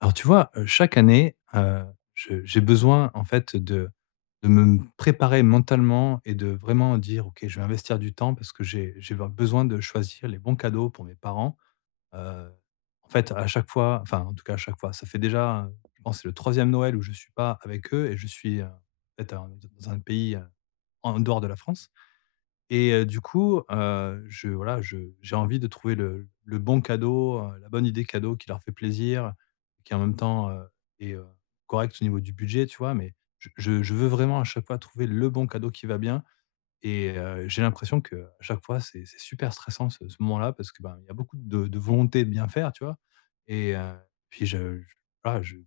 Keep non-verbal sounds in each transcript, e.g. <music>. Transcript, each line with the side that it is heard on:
left: Alors tu vois, chaque année, je j'ai besoin en fait de me préparer mentalement et de vraiment dire: «OK, je vais investir du temps» parce que j'ai besoin de choisir les bons cadeaux pour mes parents. Heu, En fait, à chaque fois, enfin en tout cas à chaque fois, ça fait déjà, je pense que c'est le troisième Noël où je ne suis pas avec eux, et je suis, peut-être un dans un pays, en dehors de la France. Et du coup, je voilà, je j'ai envie de trouver le bon cadeau, la bonne idée cadeau qui leur fait plaisir, qui en même temps, est, correcte au niveau du budget, tu vois? Mais je veux vraiment à chaque fois trouver le bon cadeau qui va bien. Et j'ai l'impression qu'à chaque fois, c'est super stressant ce moment-là, parce que, ben, il y a beaucoup de volonté de bien faire, tu vois? Et puis je voilà, je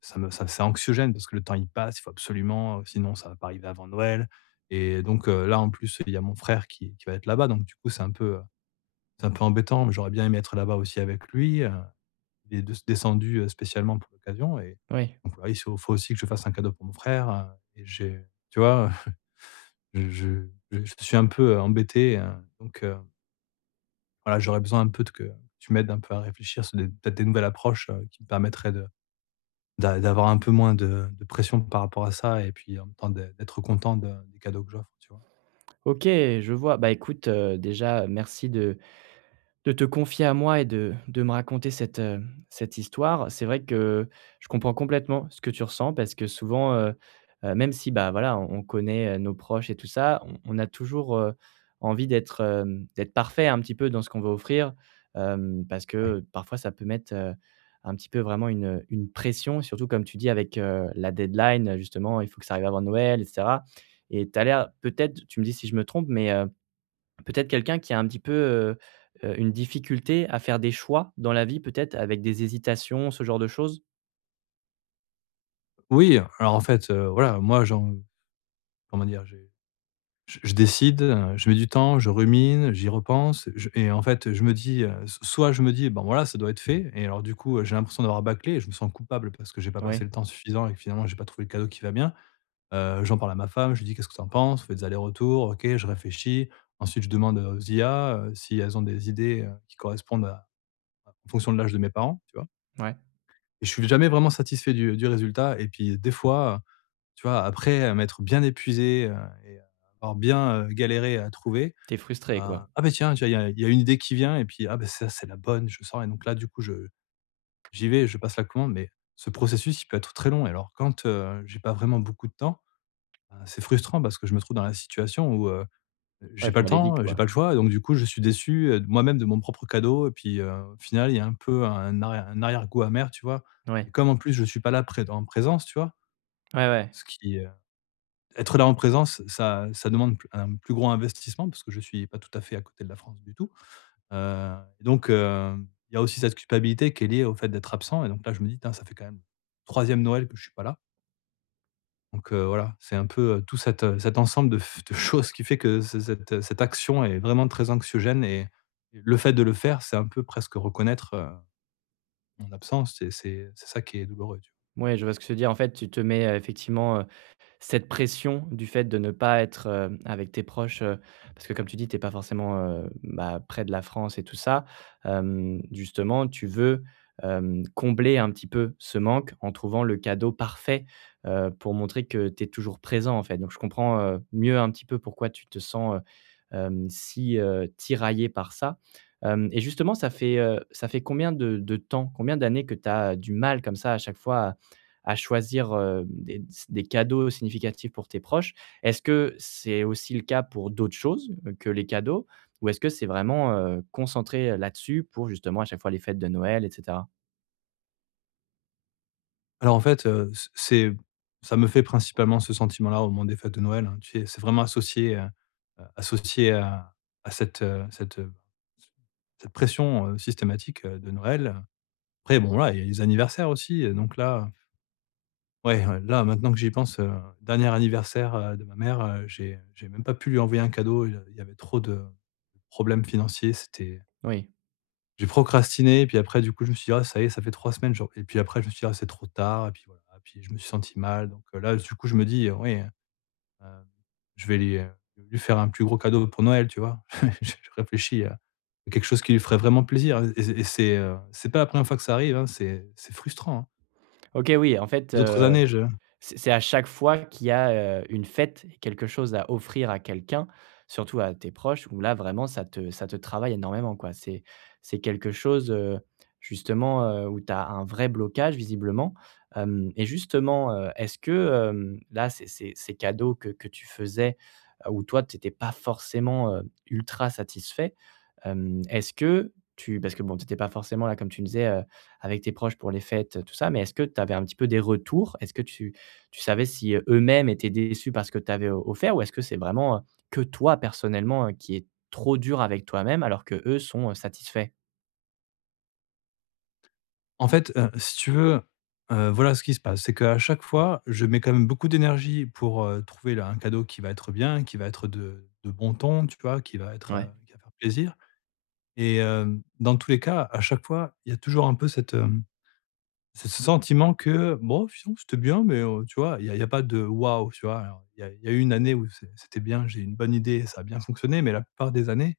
left: ça me ça c'est anxiogène parce que le temps il passe, il faut absolument, sinon ça va pas arriver avant Noël. Et donc là, en plus, il y a mon frère qui va être là-bas, donc du coup, c'est un peu embêtant, mais j'aurais bien aimé être là-bas aussi avec lui. Il est descendu, spécialement pour l'occasion, et
right: Oui.
left: donc voilà, il se faut aussi que je fasse un cadeau pour mon frère. Et j'ai tu vois? Je je je suis un peu, embêté, donc, voilà, j'aurais besoin un peu de que tu m'aides un peu à réfléchir sur des peut-être des nouvelles approches, qui me permettraient de d'avoir un peu moins de pression par rapport à ça, et puis en même temps d'être content de des cadeaux que j'offre, tu vois?
right: OK, je vois. Bah, écoute, déjà, merci de te confier à moi et de me raconter cette cette histoire. C'est vrai que je comprends complètement ce que tu ressens parce que souvent, même si, bah, voilà, on connaît, nos proches et tout ça, on a toujours, envie d'être d'être parfait un petit peu dans ce qu'on veut offrir, parce
left: Oui.
right: que parfois ça peut mettre, un petit peu vraiment une pression, surtout comme tu dis avec, la deadline, justement, il faut que ça arrive avant Noël et cetera. Et tu as l'air peut-être, tu me dis si je me trompe, mais peut-être quelqu'un qui a un petit peu, une difficulté à faire des choix dans la vie, peut-être avec des hésitations, ce genre de choses?
left: Oui, alors en fait, voilà, moi j'en comment dire? J'ai je décide, je mets du temps, je rumine, j'y repense, je et en fait, je me dis, s soit je me dis: «Bon voilà, ça doit être fait», et alors du coup, j'ai l'impression d'avoir bâclé et je me sens coupable parce que j'ai pas passé
right: Oui,
left: le temps suffisant et que finalement j'ai pas trouvé le cadeau qui va bien. J'en parle à ma femme, je lui dis: «Qu'est-ce que tu en penses?» On fait des allers-retours, OK, je réfléchis. Ensuite, je demande, aux IA, si elles ont des idées, qui correspondent à en fonction de l'âge de mes parents, tu vois?
right: ouais.
left: Et je suis jamais vraiment satisfait du résultat. Et puis des fois, tu vois, après, m'être bien épuisé, et euh, avoir bien, galéré à trouver,
right: T'es
left: heu,
right: frustré, quoi?
left: ah ben tiens, tu vois, il y a une idée qui vient, et puis, ah ben ça, c'est la bonne, je sors. Et donc là, du coup, je j'y vais, je passe la commande. Mais ce processus, il peut être très long, et alors quand, j'ai pas vraiment beaucoup de temps, bah, c'est frustrant parce que je me trouve dans la situation où,
right: Ouais,
left: j'ai pas
right: faut
left: le
right: aller vite,
left: temps, j'ai
right: quoi.
left: pas le choix, et donc du coup, je suis déçu, moi-même, de mon propre cadeau. Et puis, au final, il y a un peu un arrière-goût amer, tu vois?
right: Ouais.
left: Et comme en plus, je suis pas là pré en présence, tu vois?
right: Ouais, ouais.
left: Ce qui, heu Être là en présence, ça demande pl un plus gros investissement parce que je suis pas tout à fait à côté de la France du tout. heu, il y a aussi cette culpabilité qui est liée au fait d'être absent. Et donc là, je me dis: «Tain, ça fait quand même troisième Noël que je suis pas là». Voilà, c'est un peu, tout cet, cet ensemble de choses qui fait que ce cette, cette action est vraiment très anxiogène, et le fait de le faire, c'est un peu presque reconnaître, mon absence, et c'est ça qui est douloureux, tu vois?
right: Ouais, je vois ce que tu veux dire. En fait, tu te mets, effectivement, cette pression du fait de ne pas être, avec tes proches, parce que comme tu dis, tu es pas forcément, bah, près de la France et tout ça. Hem, justement, tu veux, combler un petit peu ce manque en trouvant le cadeau parfait, pour montrer que tu es toujours présent, en fait. Donc je comprends, mieux un petit peu pourquoi tu te sens, si, tiraillé par ça. Hem et justement, ça fait combien de temps, combien d'années que tu as du mal comme ça à chaque fois à choisir, des cadeaux significatifs pour tes proches. Est-ce que c'est aussi le cas pour d'autres choses que les cadeaux? Ou est-ce que c'est vraiment, concentré là-dessus pour justement à chaque fois les fêtes de Noël et cetera?
left: Alors en fait, c c'est ça me fait principalement ce sentiment-là au moment des fêtes de Noël, hein, tu sais? C'est vraiment associé, associé à cette pression, systématique, de Noël. Après bon là, il y a les anniversaires aussi, donc là. Ouais, ouais, là, maintenant que j'y pense, dernier anniversaire, de ma mère, j'ai même pas pu lui envoyer un cadeau, il y avait trop de problèmes financiers. C'était
right: Oui.
left: J'ai procrastiné, puis après du coup, je me suis dit: «Ah ça y est, ça fait 3 semaines», genre, et puis après je me suis dit: «Ah c'est trop tard», et puis voilà, puis je me suis senti mal. Donc là, du coup, je me dis: Oui, heu, je vais lui, lui faire un plus gros cadeau pour Noël», tu vois? <laughs> Je réfléchis à quelque chose qui lui ferait vraiment plaisir. Et c'est pas la première fois que ça arrive, hein, c'est frustrant, hein.
right: OK, oui, en fait,
left: Les autres années je
right: c'est à chaque fois qu'il y a, une fête et quelque chose à offrir à quelqu'un, surtout à tes proches, où là vraiment ça te travaille énormément quoi. C'est quelque chose, justement, où tu as un vrai blocage visiblement, hem et justement, est-ce que, là ces cadeaux que tu faisais, où toi tu étais pas forcément, ultra satisfait, est-ce que tu parce que bon, tu étais pas forcément là comme tu me disais, avec tes proches pour les fêtes, tout ça, mais est-ce que tu avais un petit peu des retours? Est-ce que tu savais si, eux-mêmes étaient déçus parce que tu avais o offert ou est-ce que c'est vraiment, que toi personnellement, qui est trop dur avec toi-même alors que eux sont, satisfaits?
left: En fait, si tu veux, voilà ce qui se passe, c'est qu'à chaque fois, je mets quand même beaucoup d'énergie pour, trouver là un cadeau qui va être bien, qui va être de bon ton, tu vois? Qui va être,
right: Ouais.
left: qui va faire plaisir. Et dans tous les cas, à chaque fois, il y a toujours un peu ce sentiment que: «Bon, finalement, c'était bien», mais tu vois? Il y a pas de «waouh», tu vois? Alors il y a eu une année où c'était bien, j'ai eu une bonne idée, ça a bien fonctionné, mais la plupart des années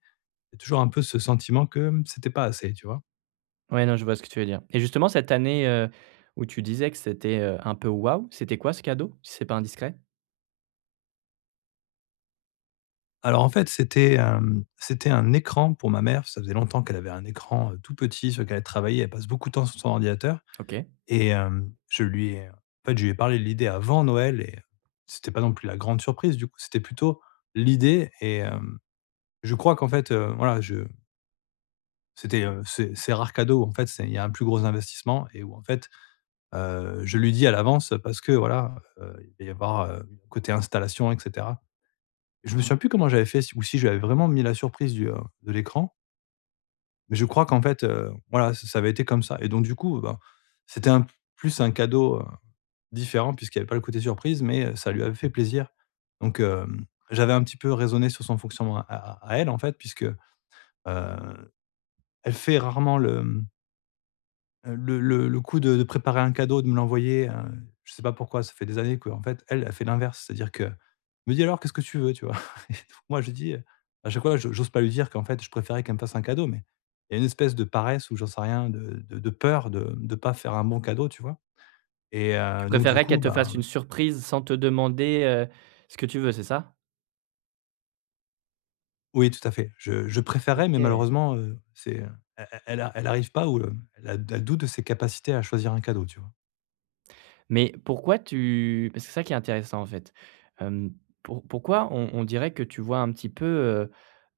left: il y a toujours un peu ce sentiment que, mmh, c'était pas assez, tu vois?
right: Ouais, non, je vois ce que tu veux dire. Et justement cette année, où tu disais que c'était, un peu «waouh», c'était quoi ce cadeau, si c'est pas indiscret?
left: Alors, en fait, c'était un écran pour ma mère. Ça faisait longtemps qu'elle avait un écran, tout petit, sur lequel elle travaillait. Elle passe beaucoup de temps sur son ordinateur.
right: OK.
left: Et je lui ai parlé de l'idée avant Noël. Et c'était pas non plus la grande surprise, du coup, c'était plutôt l'idée. Et je crois qu'en fait, voilà, je c'était, c'est rare cadeau, en fait, c'est il y a un plus gros investissement, et où en fait, je lui dis à l'avance parce que voilà, il va y avoir, côté installation, et cetera. Je me souviens plus comment j'avais fait, si j'avais vraiment mis la surprise de l'écran, mais je crois qu'en fait, voilà, ç ça avait été comme ça. Et donc du coup, ben, c'était un cadeau, différent, puisqu'il y avait pas le côté surprise, mais, ça lui avait fait plaisir. Donc, j'avais un petit peu raisonné sur son fonctionnement à elle, en fait, puisque, heu, elle fait rarement le... le coup de préparer un cadeau, de me l'envoyer. Je sais pas pourquoi, ça fait des années que en fait, elle, a fait l'inverse. C'est-à-dire que me dit: «Alors qu'est-ce que tu veux?», tu vois? <laughs> Et donc moi je dis, à chaque fois, je j'ose pas lui dire qu'en fait, je préférais qu'elle me fasse un cadeau, mais il y a une espèce de paresse, ou j'en sais rien, de peur de pas faire un bon cadeau, tu vois? Et
right: Tu
left: donc du
right: préférerais qu'elle
left: coup,
right: te
left: ben
right: fasse une surprise sans te demander, ce que tu veux, c'est ça?
left: oui, tout à fait. Je préférais, mais
right: OK.
left: malheureusement, c'est, elle arrive pas, ou, elle doute de ses capacités à choisir un cadeau, tu vois?
right: Mais pourquoi tu parce que c'est ça qui est intéressant en fait, hem, pour pourquoi on dirait que tu vois un petit peu,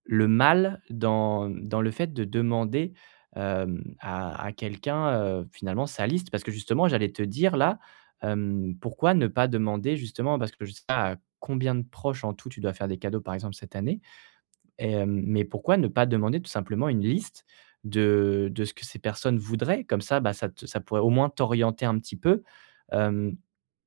right: le mal dans le fait de demander, à quelqu'un, finalement sa liste parce que justement j'allais te dire là, hem, pourquoi ne pas demander justement parce que je sais pas à combien de proches en tout tu dois faire des cadeaux par exemple cette année et hem, mais pourquoi ne pas demander tout simplement une liste de ce que ces personnes voudraient? Comme ça, bah, ça te ça pourrait au moins t'orienter un petit peu, hem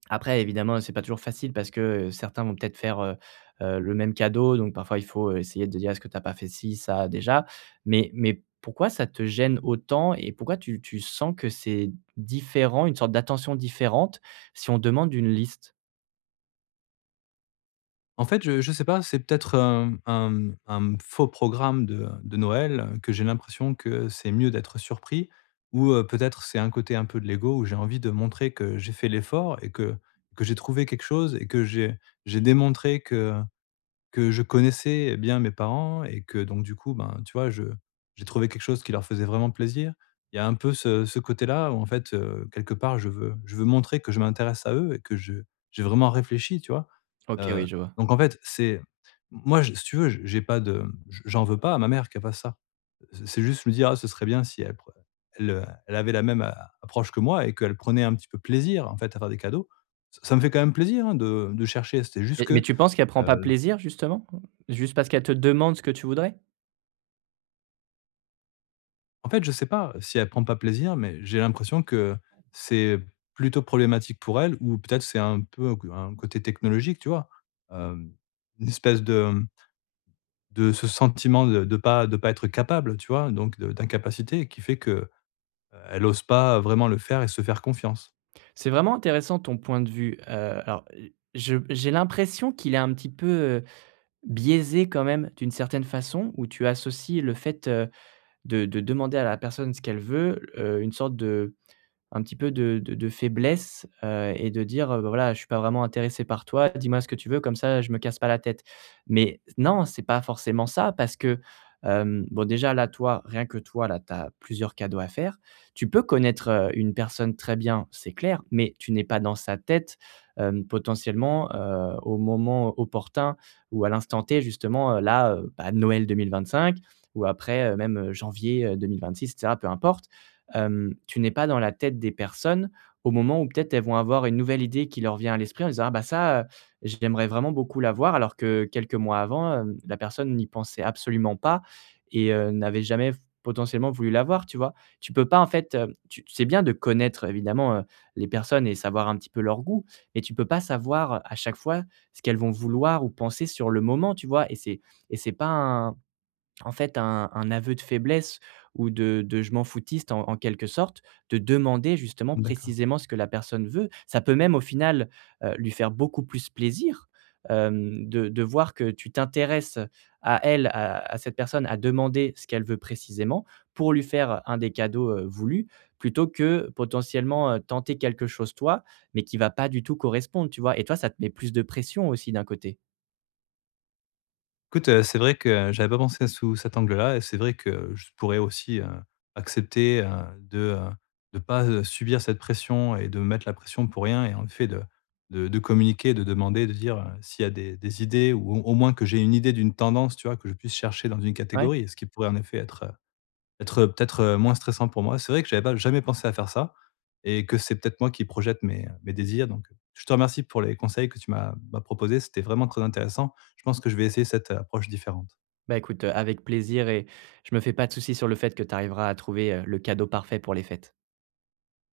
right: après évidemment, c'est pas toujours facile parce que, certains vont peut-être faire, le même cadeau donc parfois il faut, essayer de dire: «Est-ce que tu as pas fait ci, ça déjà?» Mais pourquoi ça te gêne autant et pourquoi tu sens que c'est différent, une sorte d'attention différente si on demande une liste?
left: En fait, je sais pas, c'est peut-être, un faux programme de Noël, que j'ai l'impression que c'est mieux d'être surpris, ou, peut-être c'est un côté un peu de l'ego où j'ai envie de montrer que j'ai fait l'effort et que j'ai trouvé quelque chose, et que j'ai démontré que je connaissais bien mes parents, et que donc du coup, ben, tu vois, je j'ai trouvé quelque chose qui leur faisait vraiment plaisir. Il y a un peu ce ce côté-là où en fait, quelque part je veux montrer que je m'intéresse à eux, et que je j'ai vraiment réfléchi, tu vois?
right: OK,
left: Heu,
right: oui, je vois.
left: donc en fait, c'est... moi, je si tu veux, j'en veux pas à ma mère qu'elle fasse ça. C'est juste me dire: «Ah, ce serait bien si elle avait la même a approche que moi, et qu'elle prenait un petit peu plaisir en fait à faire des cadeaux». Ç Ça me fait quand même plaisir, hein, de chercher, c'était juste
right: Mais
left: que...
right: tu penses qu'elle prend pas plaisir justement? Juste parce qu'elle te demande ce que tu voudrais?
left: En fait, je sais pas si elle prend pas plaisir, mais j'ai l'impression que c'est plutôt problématique pour elle, ou peut-être c'est un peu un côté technologique, tu vois? Hem, une espèce de ce sentiment de pas être capable, tu vois? Donc de d'incapacité qui fait que, elle ose pas vraiment le faire et se faire confiance.
right: C'est vraiment intéressant ton point de vue, alors, je j'ai l'impression qu'il est un petit peu, biaisé quand même d'une certaine façon, où tu associes le fait, de demander à la personne ce qu'elle veut, une sorte de un petit peu de faiblesse, et de dire, «Bah, voilà, je suis pas vraiment intéressé par toi, dis-moi ce que tu veux, comme ça je me casse pas la tête». Mais non, c'est pas forcément ça parce que, hem, bon déjà là, toi, rien que toi, là, tu as plusieurs cadeaux à faire. Tu peux connaître, une personne très bien, c'est clair, mais tu n'es pas dans sa tête, potentiellement, au moment opportun ou à l'instant T justement, là, bah, Noël 2025 ou après, même, janvier, 2026 et cetera, peu importe hem, tu n'es pas dans la tête des personnes au moment où peut-être elles vont avoir une nouvelle idée qui leur vient à l'esprit en disant: «Ah bah ça, j'aimerais vraiment beaucoup l'avoir», alors que quelques mois avant, hem, la personne n'y pensait absolument pas et n'avait jamais potentiellement voulu l'avoir, tu vois? Tu peux pas en fait, tu c'est bien de connaître évidemment, les personnes et savoir un petit peu leur goût, mais tu peux pas savoir à chaque fois ce qu'elles vont vouloir ou penser sur le moment, tu vois? Et c'est pas un en fait, un aveu de faiblesse ou de je m'en foutiste en en quelque sorte, de demander justement
left: D'accord.
right: précisément ce que la personne veut. Ça peut même au final, lui faire beaucoup plus plaisir, de voir que tu t'intéresses à elle, à cette personne, à demander ce qu'elle veut précisément pour lui faire un des cadeaux, voulus, plutôt que potentiellement, tenter quelque chose toi, mais qui va pas du tout correspondre, tu vois? Et toi, ça te met plus de pression aussi d'un côté.
left: Écoute, c'est vrai que j'avais pas pensé sous cet angle-là, et c'est vrai que je pourrais aussi, accepter, de, heu, de pas, subir cette pression, et de me mettre la pression pour rien, et en effet de de communiquer, de demander, de dire, s'il y a des idées, ou au moins que j'ai une idée d'une tendance, tu vois? Que je puisse chercher dans une
right: Ouais.
left: catégorie, ce qui pourrait en effet être, être, peut-être, moins stressant pour moi. C'est vrai que j'avais pas jamais pensé à faire ça, et que c'est peut-être moi qui projette mes désirs. Donc je te remercie pour les conseils que tu m'as proposés, c'était vraiment très intéressant. Je pense que je vais essayer cette, approche différente.
right: Bah, écoute, avec plaisir et je me fais pas de soucis sur le fait que tu arriveras à trouver, le cadeau parfait pour les fêtes.